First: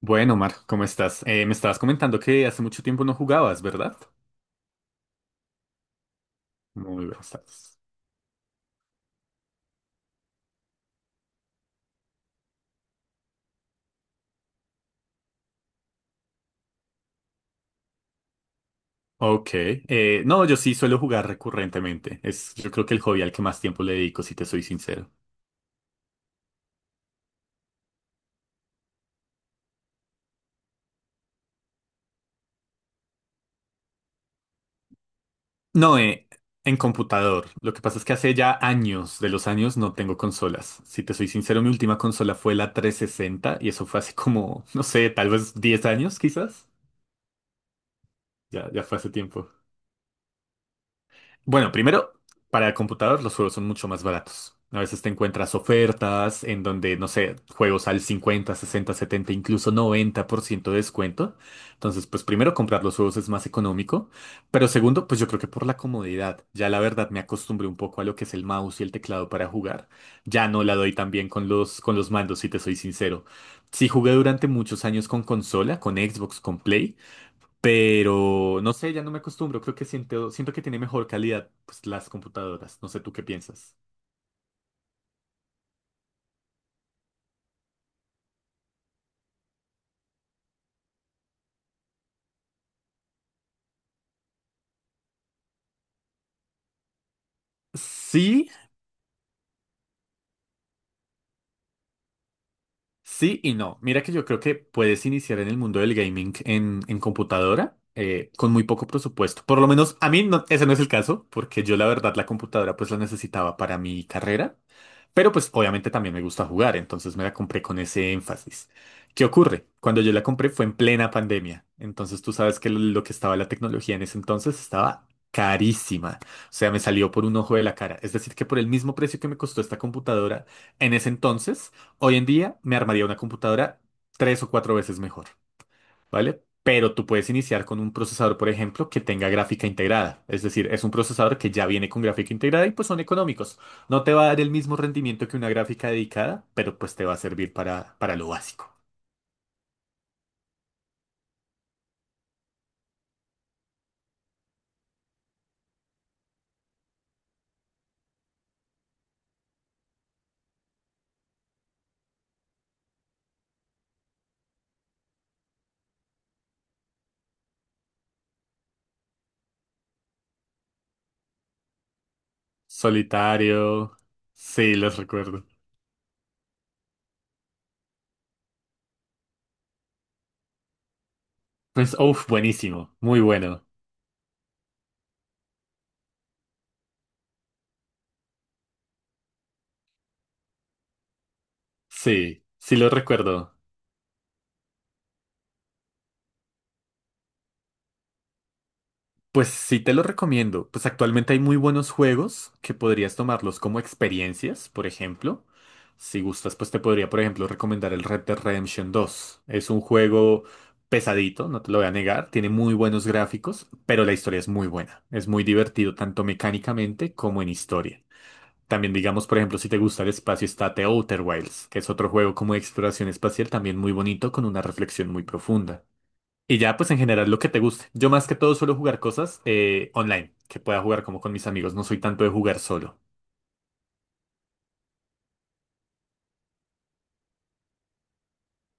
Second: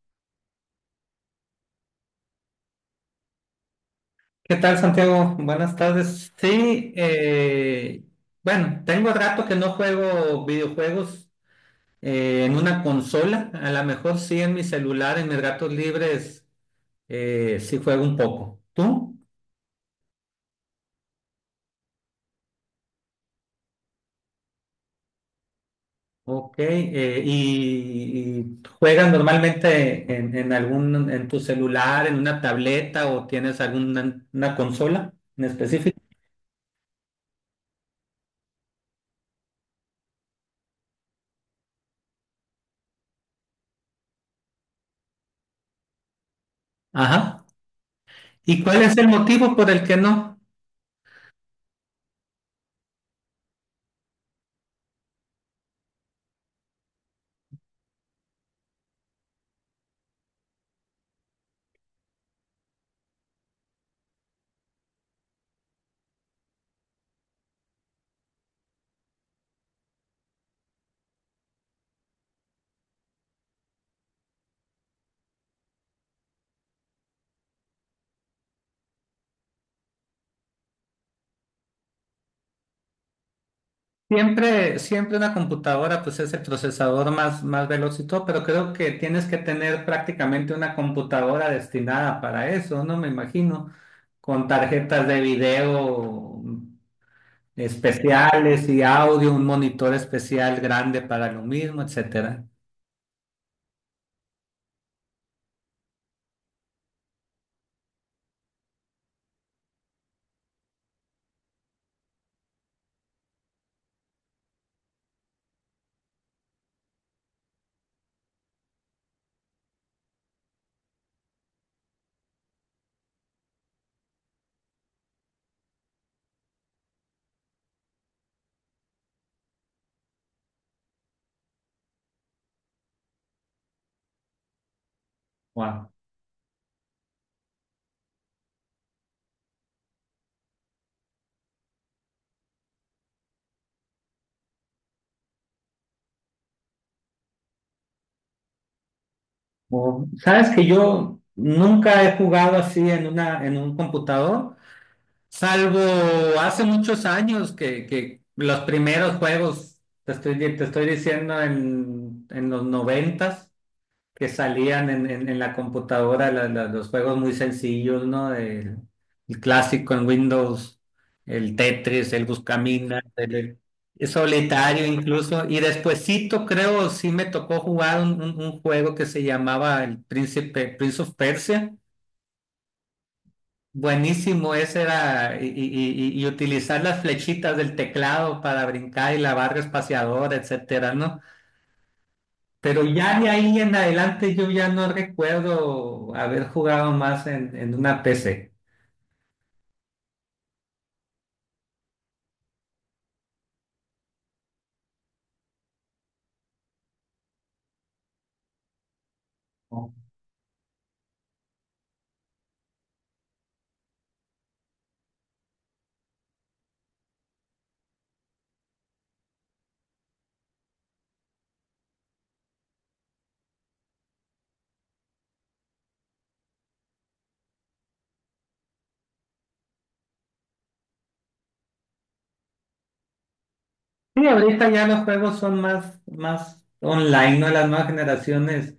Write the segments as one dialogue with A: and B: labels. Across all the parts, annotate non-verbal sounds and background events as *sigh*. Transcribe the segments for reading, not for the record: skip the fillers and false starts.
A: Bueno, Omar, ¿cómo estás? Me estabas comentando que hace mucho tiempo no jugabas, ¿verdad?
B: ¿Qué tal, Santiago? Buenas tardes. Sí,
A: Muy bien, estás.
B: bueno, tengo rato que no juego videojuegos en una consola. A lo mejor sí en mi celular, en mis ratos libres, sí juego un poco. ¿Tú?
A: Ok. No, yo sí suelo jugar recurrentemente. Es, yo creo que el hobby al que más tiempo le dedico, si te soy sincero.
B: Ok. Y juegas normalmente en tu celular, en una tableta o tienes alguna una consola en
A: No,
B: específico?
A: en computador. Lo que pasa es que hace ya años de los años no tengo consolas. Si te soy sincero, mi última consola fue la 360 y eso fue hace como, *laughs* no sé, tal vez 10 años quizás.
B: Ajá. ¿Y
A: Ya,
B: cuál
A: ya
B: es
A: fue
B: el
A: hace tiempo.
B: motivo por el que no?
A: Bueno, primero, para el computador los juegos son mucho más baratos. A veces te encuentras ofertas en donde, no sé, juegos al 50, 60, 70, incluso 90% de descuento. Entonces, pues primero comprar los juegos es más económico. Pero segundo, pues yo creo que por la comodidad. Ya la verdad me acostumbré un poco a lo que es el mouse y el teclado para jugar. Ya no la doy tan bien con los mandos, si te soy sincero. Sí jugué durante muchos años con consola, con Xbox, con Play. Pero no sé, ya no me acostumbro. Creo que siento que tiene mejor calidad pues, las computadoras. No sé tú qué piensas.
B: Siempre, siempre una computadora pues es el procesador más, más veloz y todo, pero creo que tienes que tener prácticamente una computadora destinada para eso, ¿no? Me imagino, con tarjetas de video
A: Sí,
B: especiales y audio, un monitor especial grande para lo mismo, etcétera.
A: sí y no. Mira que yo creo que puedes iniciar en el mundo del gaming en computadora con muy poco presupuesto. Por lo menos a mí no- ese no es el caso, porque yo la verdad la computadora pues la necesitaba para mi carrera, pero pues obviamente también me gusta jugar, entonces me la compré con ese énfasis. ¿Qué ocurre? Cuando yo la compré fue en plena pandemia, entonces tú sabes que lo que estaba la tecnología en ese entonces estaba carísima, o sea, me salió por un ojo de la cara, es decir, que por el mismo precio que me costó esta computadora en ese entonces, hoy en día me armaría una computadora 3 o 4 veces mejor,
B: Wow.
A: ¿vale? Pero tú puedes iniciar con un procesador, por ejemplo, que tenga gráfica integrada. Es decir, es un procesador que ya viene con gráfica integrada y pues son económicos. No te va a dar el mismo rendimiento que una gráfica dedicada, pero pues te va a servir para lo básico.
B: Sabes que yo nunca he jugado así en una, en un computador. Salvo hace muchos años que los primeros juegos, te estoy diciendo en los noventas, que salían en la computadora los juegos muy sencillos, ¿no? El clásico en Windows, el Tetris, el Buscaminas, el,
A: Solitario.
B: el
A: Sí,
B: solitario
A: los
B: incluso.
A: recuerdo.
B: Y despuesito creo sí me tocó jugar un juego que se llamaba el Príncipe, Prince of Persia.
A: Pues, uff, buenísimo. Muy bueno.
B: Buenísimo, ese era, y, y utilizar las flechitas del teclado para brincar y la barra espaciadora, etcétera, ¿no?
A: Sí, sí
B: Pero
A: lo
B: ya de
A: recuerdo.
B: ahí en adelante yo ya no recuerdo haber jugado más en una PC.
A: Pues sí te lo recomiendo. Pues actualmente hay muy buenos juegos que podrías tomarlos como experiencias, por ejemplo. Si gustas, pues te podría, por ejemplo, recomendar el Red Dead Redemption dos. Es un juego pesadito, no te lo voy a negar. Tiene muy buenos gráficos, pero la historia es muy buena. Es muy divertido, tanto mecánicamente como en historia. También digamos, por ejemplo, si te gusta el espacio, está The Outer Wilds, que es otro juego como de exploración espacial, también muy bonito, con una reflexión muy profunda. Y ya, pues en general lo que te guste. Yo más que todo suelo jugar cosas online, que pueda jugar como con mis amigos. No soy tanto de jugar solo.
B: Sí, ahorita ya los juegos son más, más online, ¿no? Las nuevas generaciones.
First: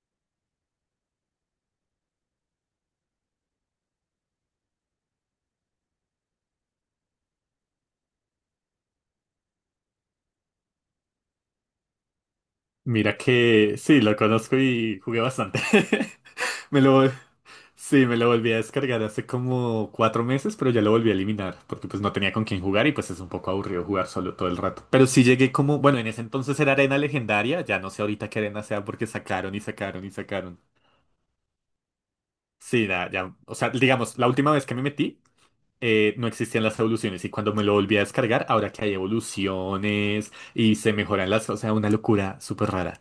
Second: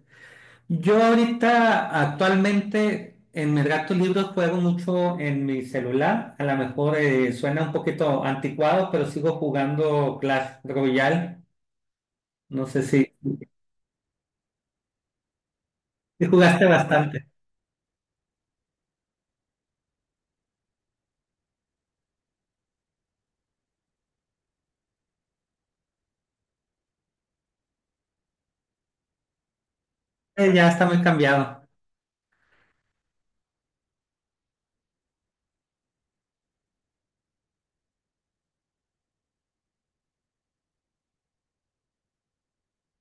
B: Yo ahorita actualmente en mis gatos libros juego mucho en mi celular. A lo mejor suena un poquito anticuado, pero sigo jugando Clash Royale. No sé si,
A: Mira que sí, lo conozco y jugué bastante.
B: si jugaste
A: *laughs* Me lo, vol-
B: bastante.
A: sí, me lo volví a descargar hace como 4 meses, pero ya lo volví a eliminar, porque pues no tenía con quién jugar y pues es un poco aburrido jugar solo todo el rato. Pero sí llegué como, bueno, en ese entonces era arena legendaria, ya no sé ahorita qué arena sea porque sacaron y sacaron y
B: Eh,
A: sacaron.
B: ya está muy cambiado.
A: Sí, ya ya, o sea, digamos, la última vez que me metí. No existían las evoluciones y cuando me lo volví a descargar, ahora que hay evoluciones y se mejoran las, o sea, una locura súper rara.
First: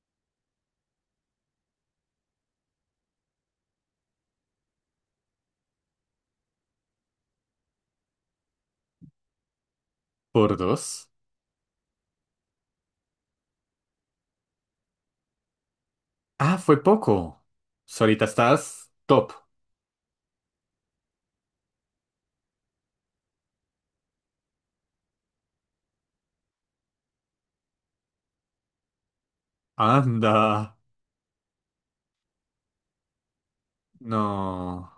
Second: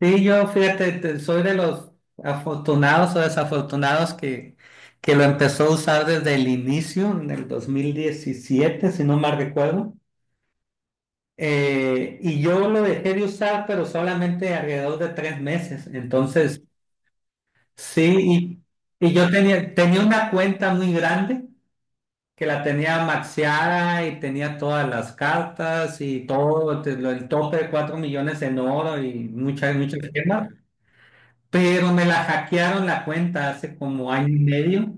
B: Sí, yo fíjate, soy de los afortunados o desafortunados que lo empezó a usar desde el inicio, en el 2017 si no mal recuerdo.
A: Por dos.
B: Y yo lo dejé de usar, pero solamente alrededor de 3 meses.
A: Ah,
B: Entonces,
A: fue poco. So, ahorita
B: sí,
A: estás
B: y yo
A: top.
B: tenía una cuenta muy grande que la tenía maxiada y tenía todas las cartas y todo, el tope de 4 millones en oro y muchas, muchas gemas.
A: Anda.
B: Pero me la hackearon la cuenta hace como año y
A: No.
B: medio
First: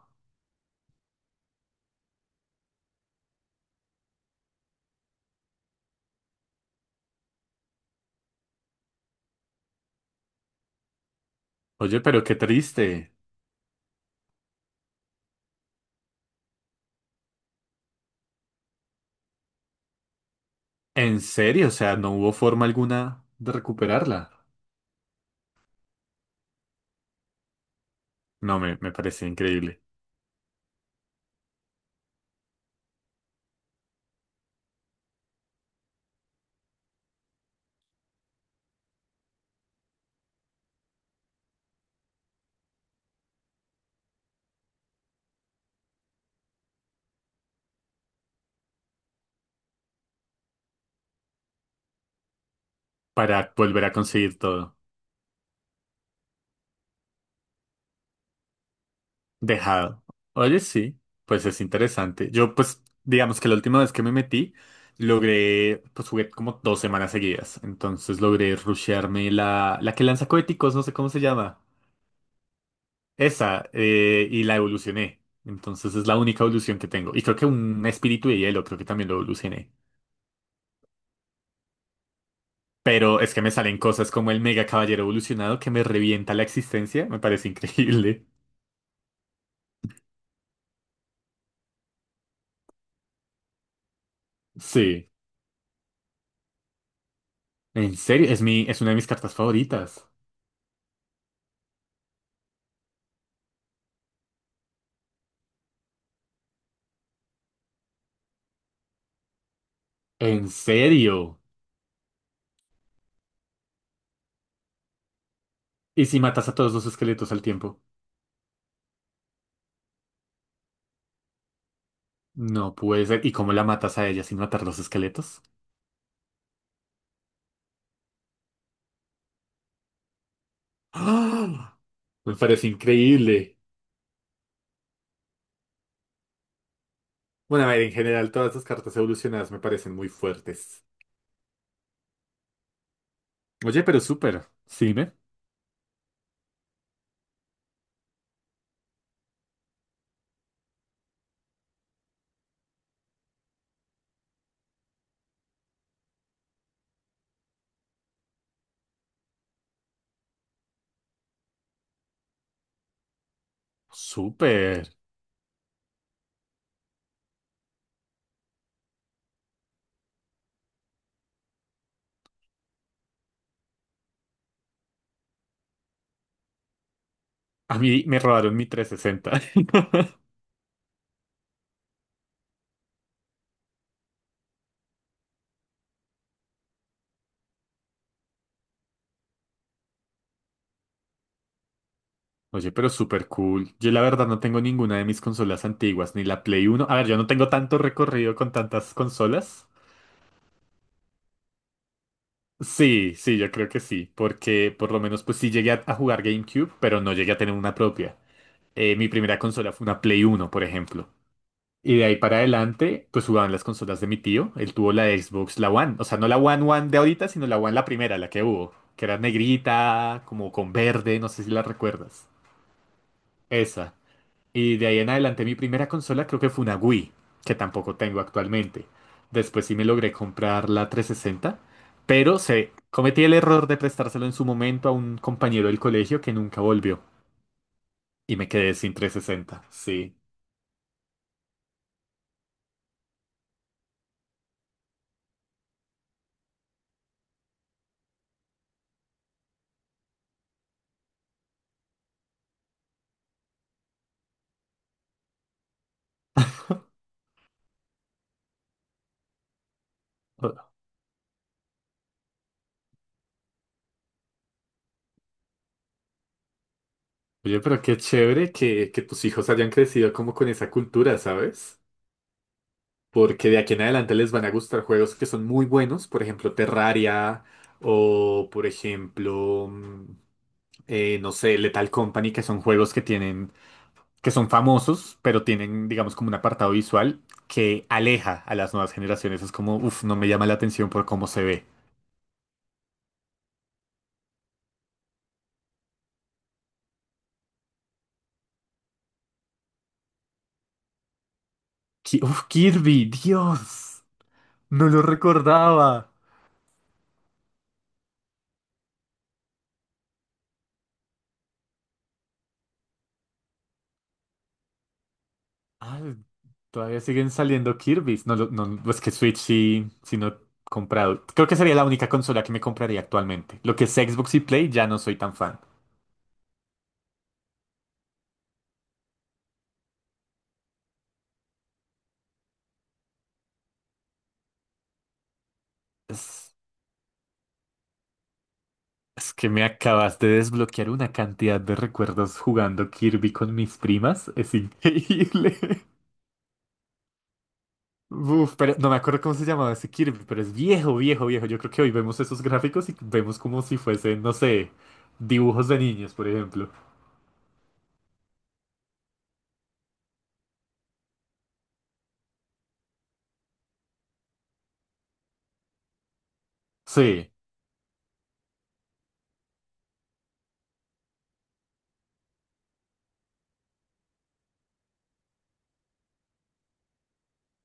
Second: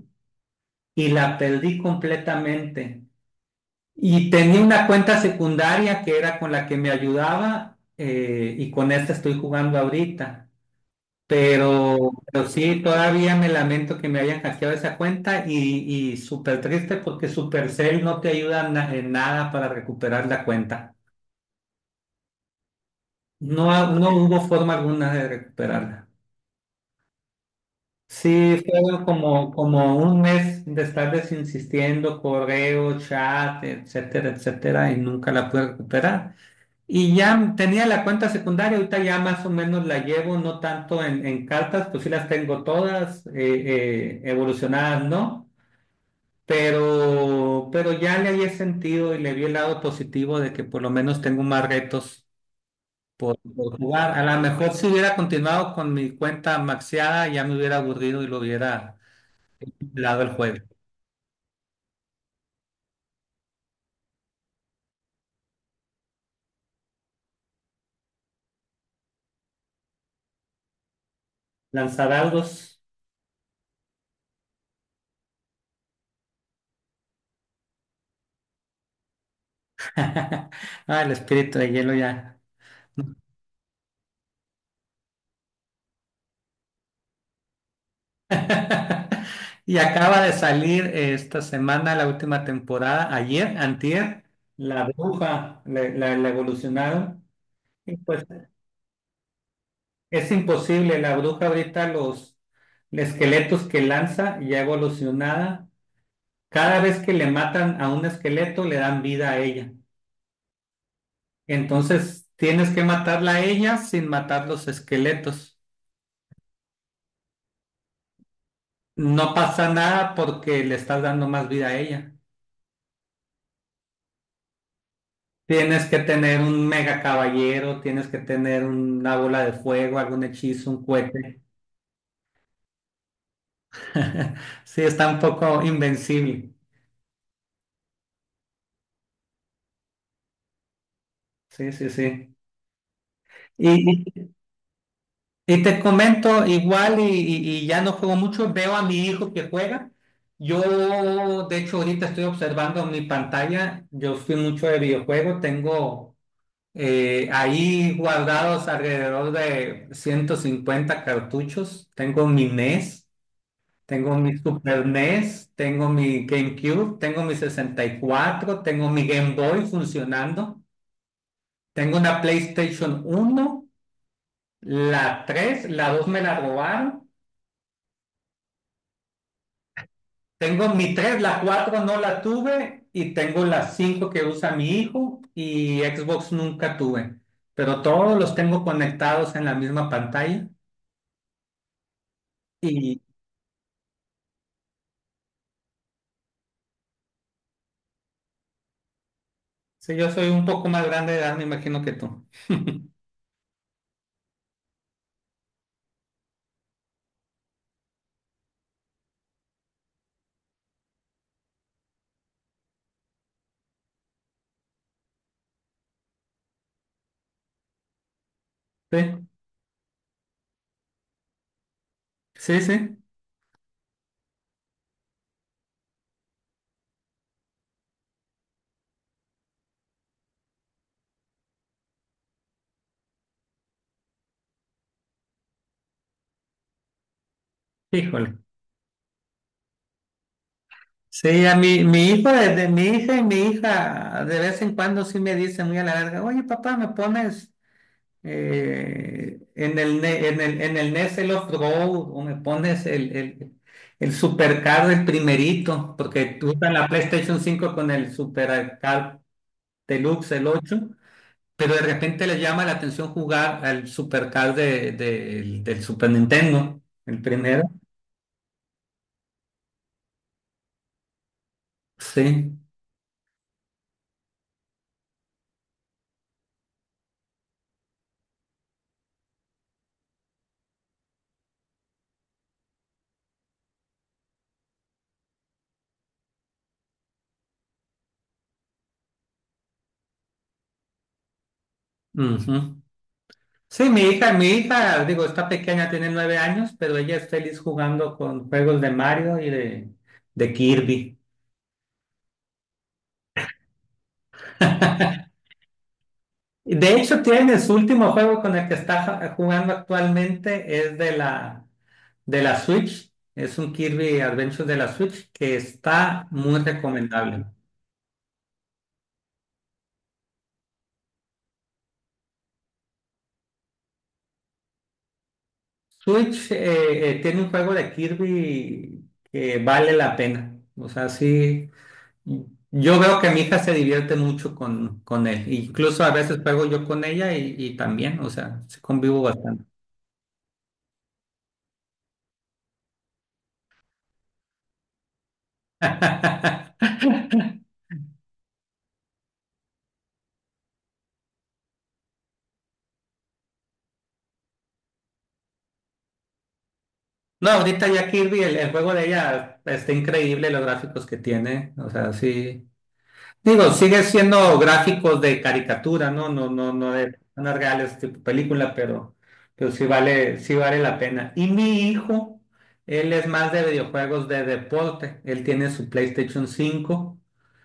B: y la perdí completamente. Y tenía una cuenta secundaria que era con la que me ayudaba y con esta estoy jugando ahorita.
A: Oye,
B: Pero,
A: pero qué
B: pero sí,
A: triste.
B: todavía me lamento que me hayan hackeado esa cuenta y súper triste porque Supercell no te ayuda en nada para recuperar la cuenta.
A: En serio, o sea, no hubo forma alguna de
B: No, no hubo
A: recuperarla.
B: forma alguna de recuperarla.
A: No,
B: Sí,
A: me
B: fueron
A: parece
B: como,
A: increíble.
B: como un mes de estarles insistiendo, correo, chat, etcétera, etcétera, y nunca la pude recuperar. Y ya tenía la cuenta secundaria, ahorita ya más o menos la llevo, no tanto en cartas, pues sí las tengo todas, evolucionadas, ¿no? Pero ya le había sentido y le vi el lado positivo de que por lo menos tengo más retos por,
A: Para
B: por
A: volver a
B: jugar. A
A: conseguir
B: lo mejor
A: todo.
B: si hubiera continuado con mi cuenta maxiada, ya me hubiera aburrido y lo hubiera
A: Dejado.
B: dado el juego.
A: Oye, sí, pues es interesante. Yo, pues, digamos que la última vez que me metí, logré, pues jugué como 2 semanas seguidas. Entonces logré rushearme la que lanza coheticos, no sé cómo se llama.
B: Lanzadaudos.
A: Esa, y la evolucioné. Entonces es la única evolución que tengo. Y creo que un espíritu de hielo, creo que también lo evolucioné.
B: *laughs* Ah, el espíritu de hielo ya.
A: Pero es que me salen cosas como el mega caballero evolucionado que me revienta la existencia. Me parece increíble.
B: *laughs* Y acaba de salir esta semana la última temporada, ayer, antier, La
A: Sí.
B: Bruja, la evolucionaron. Y
A: En
B: pues
A: serio, es mi, es una de mis cartas favoritas.
B: es imposible, la bruja ahorita los esqueletos que lanza ya evolucionada, cada vez que le matan a un esqueleto le dan vida a ella.
A: En serio.
B: Entonces tienes que matarla a ella sin matar los esqueletos.
A: ¿Y si matas a todos los esqueletos al tiempo?
B: No pasa nada porque le estás dando más vida a ella.
A: No puede ser. ¿Y cómo la matas a ella sin matar los esqueletos?
B: Tienes que tener un mega caballero, tienes que tener una bola de fuego, algún hechizo, un cohete.
A: ¡Ah! Me parece increíble.
B: *laughs* Sí, está un poco invencible.
A: Bueno, a ver, en general, todas las cartas evolucionadas me parecen muy fuertes.
B: Sí, sí, sí. Y,
A: Oye, pero
B: y-
A: súper. Sí, me.
B: y te comento, igual, y ya no juego mucho, veo a mi hijo que juega. Yo, de hecho, ahorita estoy observando mi pantalla. Yo fui mucho de videojuego, tengo ahí guardados alrededor de 150 cartuchos. Tengo mi NES. Tengo mi
A: Súper.
B: Super NES, tengo mi GameCube, tengo mi 64, tengo mi Game Boy funcionando, tengo una PlayStation 1, la 3, la 2 me la robaron,
A: A mí me robaron mi 360.
B: tengo mi 3, la 4 no la tuve y tengo la 5 que usa mi hijo y Xbox nunca tuve, pero todos los tengo conectados en la misma pantalla.
A: *laughs* Oye, pero
B: Y
A: súper cool. Yo la verdad no tengo ninguna de mis consolas antiguas, ni la Play Uno. A ver, yo no tengo tanto recorrido con tantas consolas.
B: si yo soy un poco más grande de edad, me imagino que tú. *laughs*
A: Sí, sí, yo creo que sí, porque por lo menos pues sí llegué a jugar GameCube, pero no llegué a tener una propia. Mi primera consola fue una Play Uno, por ejemplo. Y de ahí para adelante, pues jugaban las consolas de mi tío. Él tuvo la Xbox, la One. O sea, no la One One de ahorita, sino la One la primera, la que hubo. Que era
B: Sí,
A: negrita, como con verde, no sé si la recuerdas.
B: sí, sí,
A: Esa. Y de ahí en adelante mi primera consola creo que fue una Wii, que tampoco tengo actualmente. Después sí me logré comprar la 360, pero se cometí el error de prestárselo en su momento a un compañero del colegio que nunca volvió y
B: híjole.
A: me quedé sin 360. Sí.
B: Sí, a mi hijo, desde mi hija y mi hija, de vez en cuando sí me dicen muy a la larga, oye papá, ¿me pones en el NES el Off-Road o me pones el Supercar el primerito? Porque usan la PlayStation 5 con el Supercar Deluxe, el
A: O-
B: ocho, pero de repente le llama la atención jugar al Supercar del Super Nintendo, el
A: Oye,
B: primero.
A: pero qué chévere que tus hijos hayan crecido como con esa cultura, ¿sabes?
B: Sí.
A: Porque de aquí en adelante les van a gustar juegos que son muy buenos, por ejemplo Terraria o por ejemplo... no sé, Lethal Company, que son juegos que tienen, que son famosos, pero tienen, digamos, como un apartado visual que aleja a las nuevas generaciones. Es como, uff, no me llama la atención por cómo se ve.
B: Ujú. Sí, mi hija, digo, está pequeña, tiene 9 años, pero ella es feliz jugando con juegos de Mario y de Kirby.
A: Uf, Kirby, Dios, no lo recordaba.
B: Y de hecho, tiene su último juego con el que está jugando actualmente, es de la Switch. Es un Kirby Adventure de la Switch que
A: Ah,
B: está muy
A: todavía siguen
B: recomendable.
A: saliendo Kirby's. No, no, es que Switch sí, sí no he comprado. Creo que sería la única consola que me compraría actualmente. Lo que es Xbox y Play ya no soy tan fan.
B: Switch tiene un juego de Kirby que vale la pena. O sea, sí. Yo veo que mi hija se divierte mucho con él. Incluso a veces juego yo con ella y también, o sea, sí convivo
A: Es que me
B: bastante.
A: acabas de desbloquear una cantidad de recuerdos jugando Kirby con mis primas. Es increíble. *laughs*
B: *laughs*
A: Uf, pero no me acuerdo cómo se llamaba ese Kirby, pero es viejo, viejo, viejo. Yo creo que hoy vemos esos gráficos y vemos como si fuesen, no sé, dibujos de niños, por ejemplo.
B: No, ahorita ya Kirby, el juego de ella está increíble, los gráficos que tiene. O sea, sí. Digo, sigue siendo gráficos de caricatura, ¿no? No, no, no de
A: Sí,
B: unas reales tipo película, pero sí vale, sí vale la pena. Y mi hijo, él es más de videojuegos de deporte. Él tiene su PlayStation 5.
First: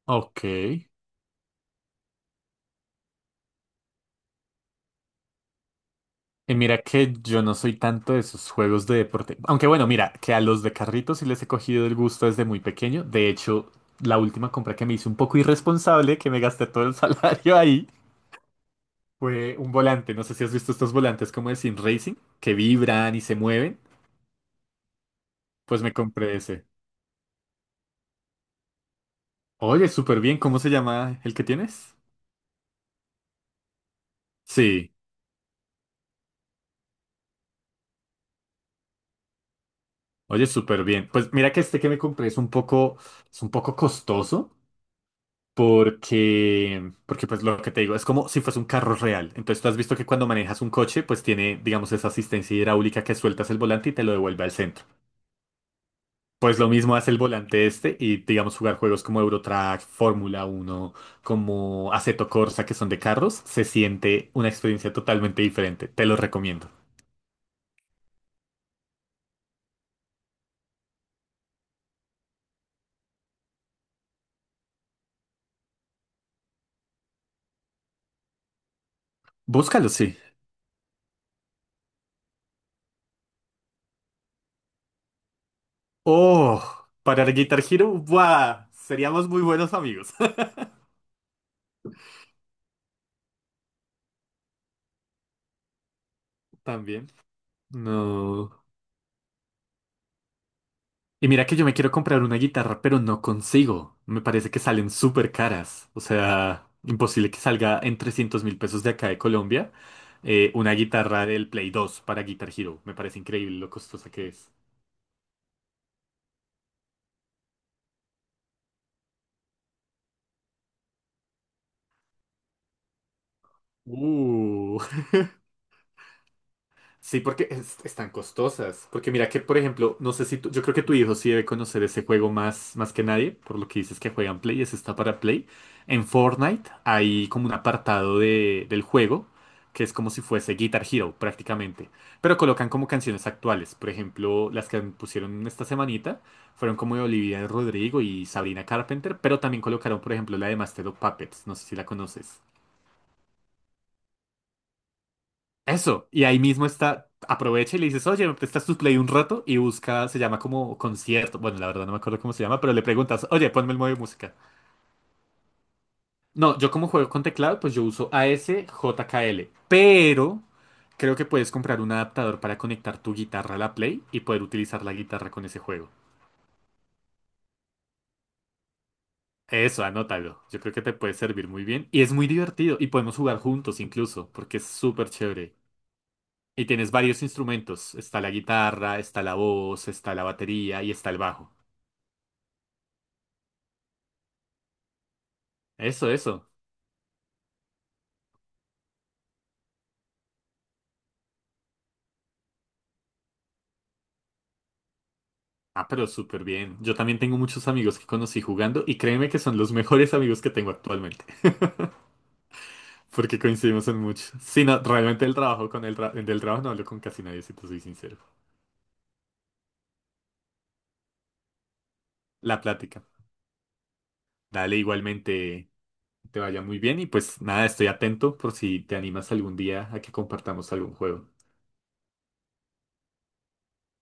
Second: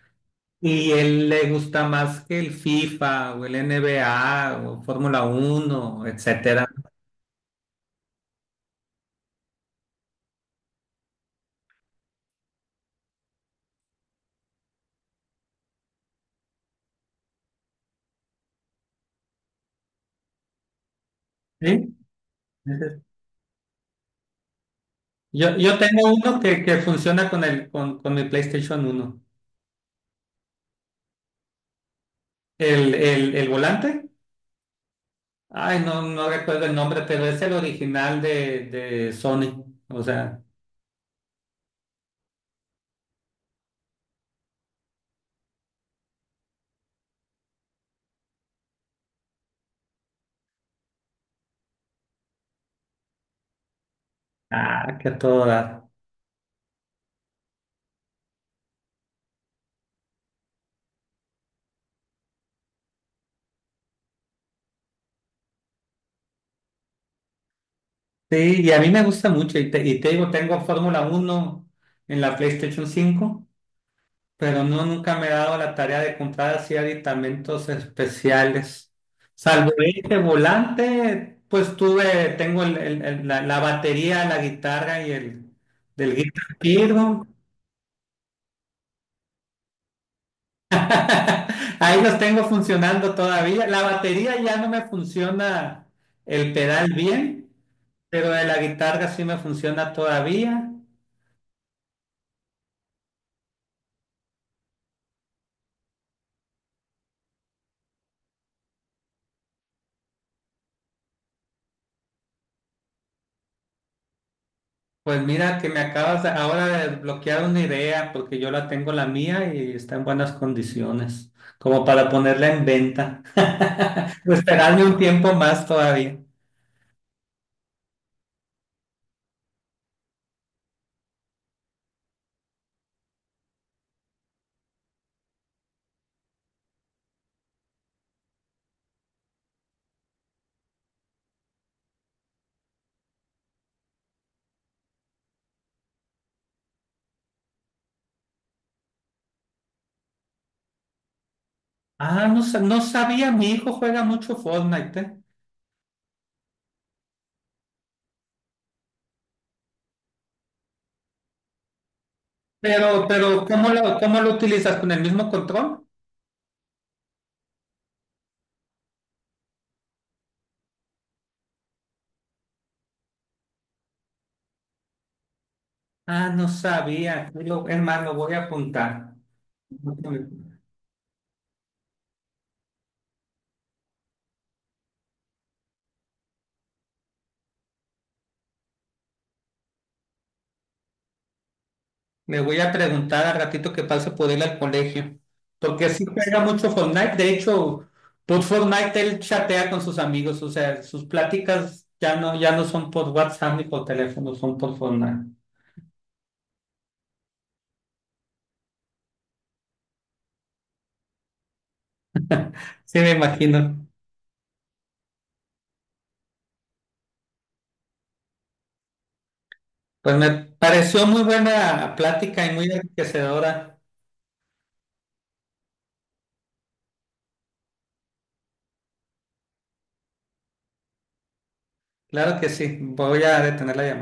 A: ok.
B: Y él le gusta más que el FIFA o el NBA o Fórmula 1,
A: Y
B: etcétera.
A: mira que yo no soy tanto de esos juegos de deporte. Aunque bueno, mira, que a los de carritos sí les he cogido el gusto desde muy pequeño. De hecho, la última compra que me hice un poco irresponsable, que me gasté todo el *laughs* salario ahí. Fue un volante, no sé si has visto estos volantes como de Sim
B: ¿Sí?
A: Racing, que vibran y se mueven.
B: Yo
A: Pues me
B: tengo
A: compré
B: uno que,
A: ese.
B: que funciona con mi PlayStation 1.
A: Oye, súper bien, ¿cómo se llama el que tienes?
B: El volante.
A: Sí,
B: Ay, no, no recuerdo el nombre, pero es el original de Sony. O sea,
A: oye, súper bien. Pues mira que este que me compré es es un poco costoso porque, porque pues lo que te digo, es como si fuese un carro real. Entonces tú has visto que cuando manejas un coche, pues tiene, digamos, esa asistencia hidráulica que sueltas el volante y te lo devuelve al centro.
B: que a todo dar.
A: Pues lo mismo hace el volante este y digamos jugar juegos como Eurotrack, Fórmula Uno, como Assetto Corsa que son de carros, se siente una experiencia totalmente diferente. Te lo recomiendo.
B: Sí, y a mí me gusta mucho. Y te digo, tengo Fórmula 1 en la PlayStation 5. Pero no nunca me he dado la tarea de comprar así aditamentos especiales. Salvo
A: Búscalo,
B: este
A: sí.
B: volante, pues tuve, tengo la batería, la guitarra y el del Guitar
A: Oh, para
B: Hero.
A: el Guitar Hero, ¡buah! Seríamos muy buenos amigos.
B: *laughs* Ahí los tengo funcionando todavía. La batería ya no me funciona el
A: *laughs*
B: pedal
A: También.
B: bien, pero de la
A: No.
B: guitarra sí me funciona todavía.
A: Y mira que yo me quiero comprar una guitarra, pero no consigo. Me parece que salen súper caras. O sea, imposible que salga en 300.000 pesos de acá de Colombia una guitarra del Play 2 para Guitar Hero. Me parece increíble lo costosa que es.
B: Pues mira que me acabas ahora de bloquear una idea porque yo la tengo la mía y está en buenas condiciones, como para ponerla en venta. *laughs* O
A: Uh.
B: esperarme un tiempo más todavía.
A: Sí, porque están costosas. Porque mira que, por ejemplo, no sé si yo creo que tu hijo sí debe conocer ese juego más, más que nadie, por lo que dices que juegan Play, ese está para Play. En Fortnite hay como un apartado de, del juego que es como si fuese Guitar Hero prácticamente, pero colocan como canciones actuales. Por ejemplo, las que pusieron esta semanita fueron como de Olivia Rodrigo y Sabrina Carpenter, pero también colocaron, por ejemplo, la de Master of Puppets, no sé si la
B: Ah,
A: conoces.
B: no, no sabía, mi hijo juega mucho Fortnite, ¿eh?
A: Eso, y ahí mismo está, aprovecha y le dices, oye, ¿me prestas tu Play un rato? Y busca, se llama como concierto, bueno, la verdad no me acuerdo cómo se llama, pero le preguntas, oye,
B: ¿Cómo
A: ponme el modo de
B: lo, cómo lo
A: música.
B: utilizas? ¿Con el mismo control?
A: No, yo como juego con teclado, pues yo uso a s j k l pero creo que puedes comprar un adaptador para conectar tu guitarra a la Play y poder utilizar la guitarra con ese juego.
B: Ah, no sabía. Es más, lo voy a apuntar.
A: Eso, anótalo, yo creo que te puede servir muy bien y es muy divertido y podemos jugar juntos incluso, porque es súper chévere. Y tienes varios instrumentos. Está la guitarra, está la voz, está la batería y está el bajo.
B: Le voy a preguntar al ratito que pase por él al colegio. Porque sí
A: Eso,
B: juega
A: eso.
B: mucho Fortnite. De hecho, por Fortnite él chatea con sus amigos. O sea, sus pláticas ya no son por WhatsApp ni por teléfono, son por Fortnite.
A: Ah, pero súper bien. Yo también tengo muchos amigos que conocí jugando y créeme que son los mejores amigos que tengo actualmente,
B: Sí, me
A: *laughs* porque
B: imagino.
A: coincidimos en mucho. Sí, no, realmente el trabajo con el del trabajo no hablo con casi nadie, si te soy sincero.
B: Pues me pareció muy buena plática y
A: La
B: muy
A: plática.
B: enriquecedora.
A: Dale, igualmente te vaya muy bien y pues nada, estoy atento por si te animas algún día a que compartamos algún juego.
B: Claro que sí. Voy a detener la llamada.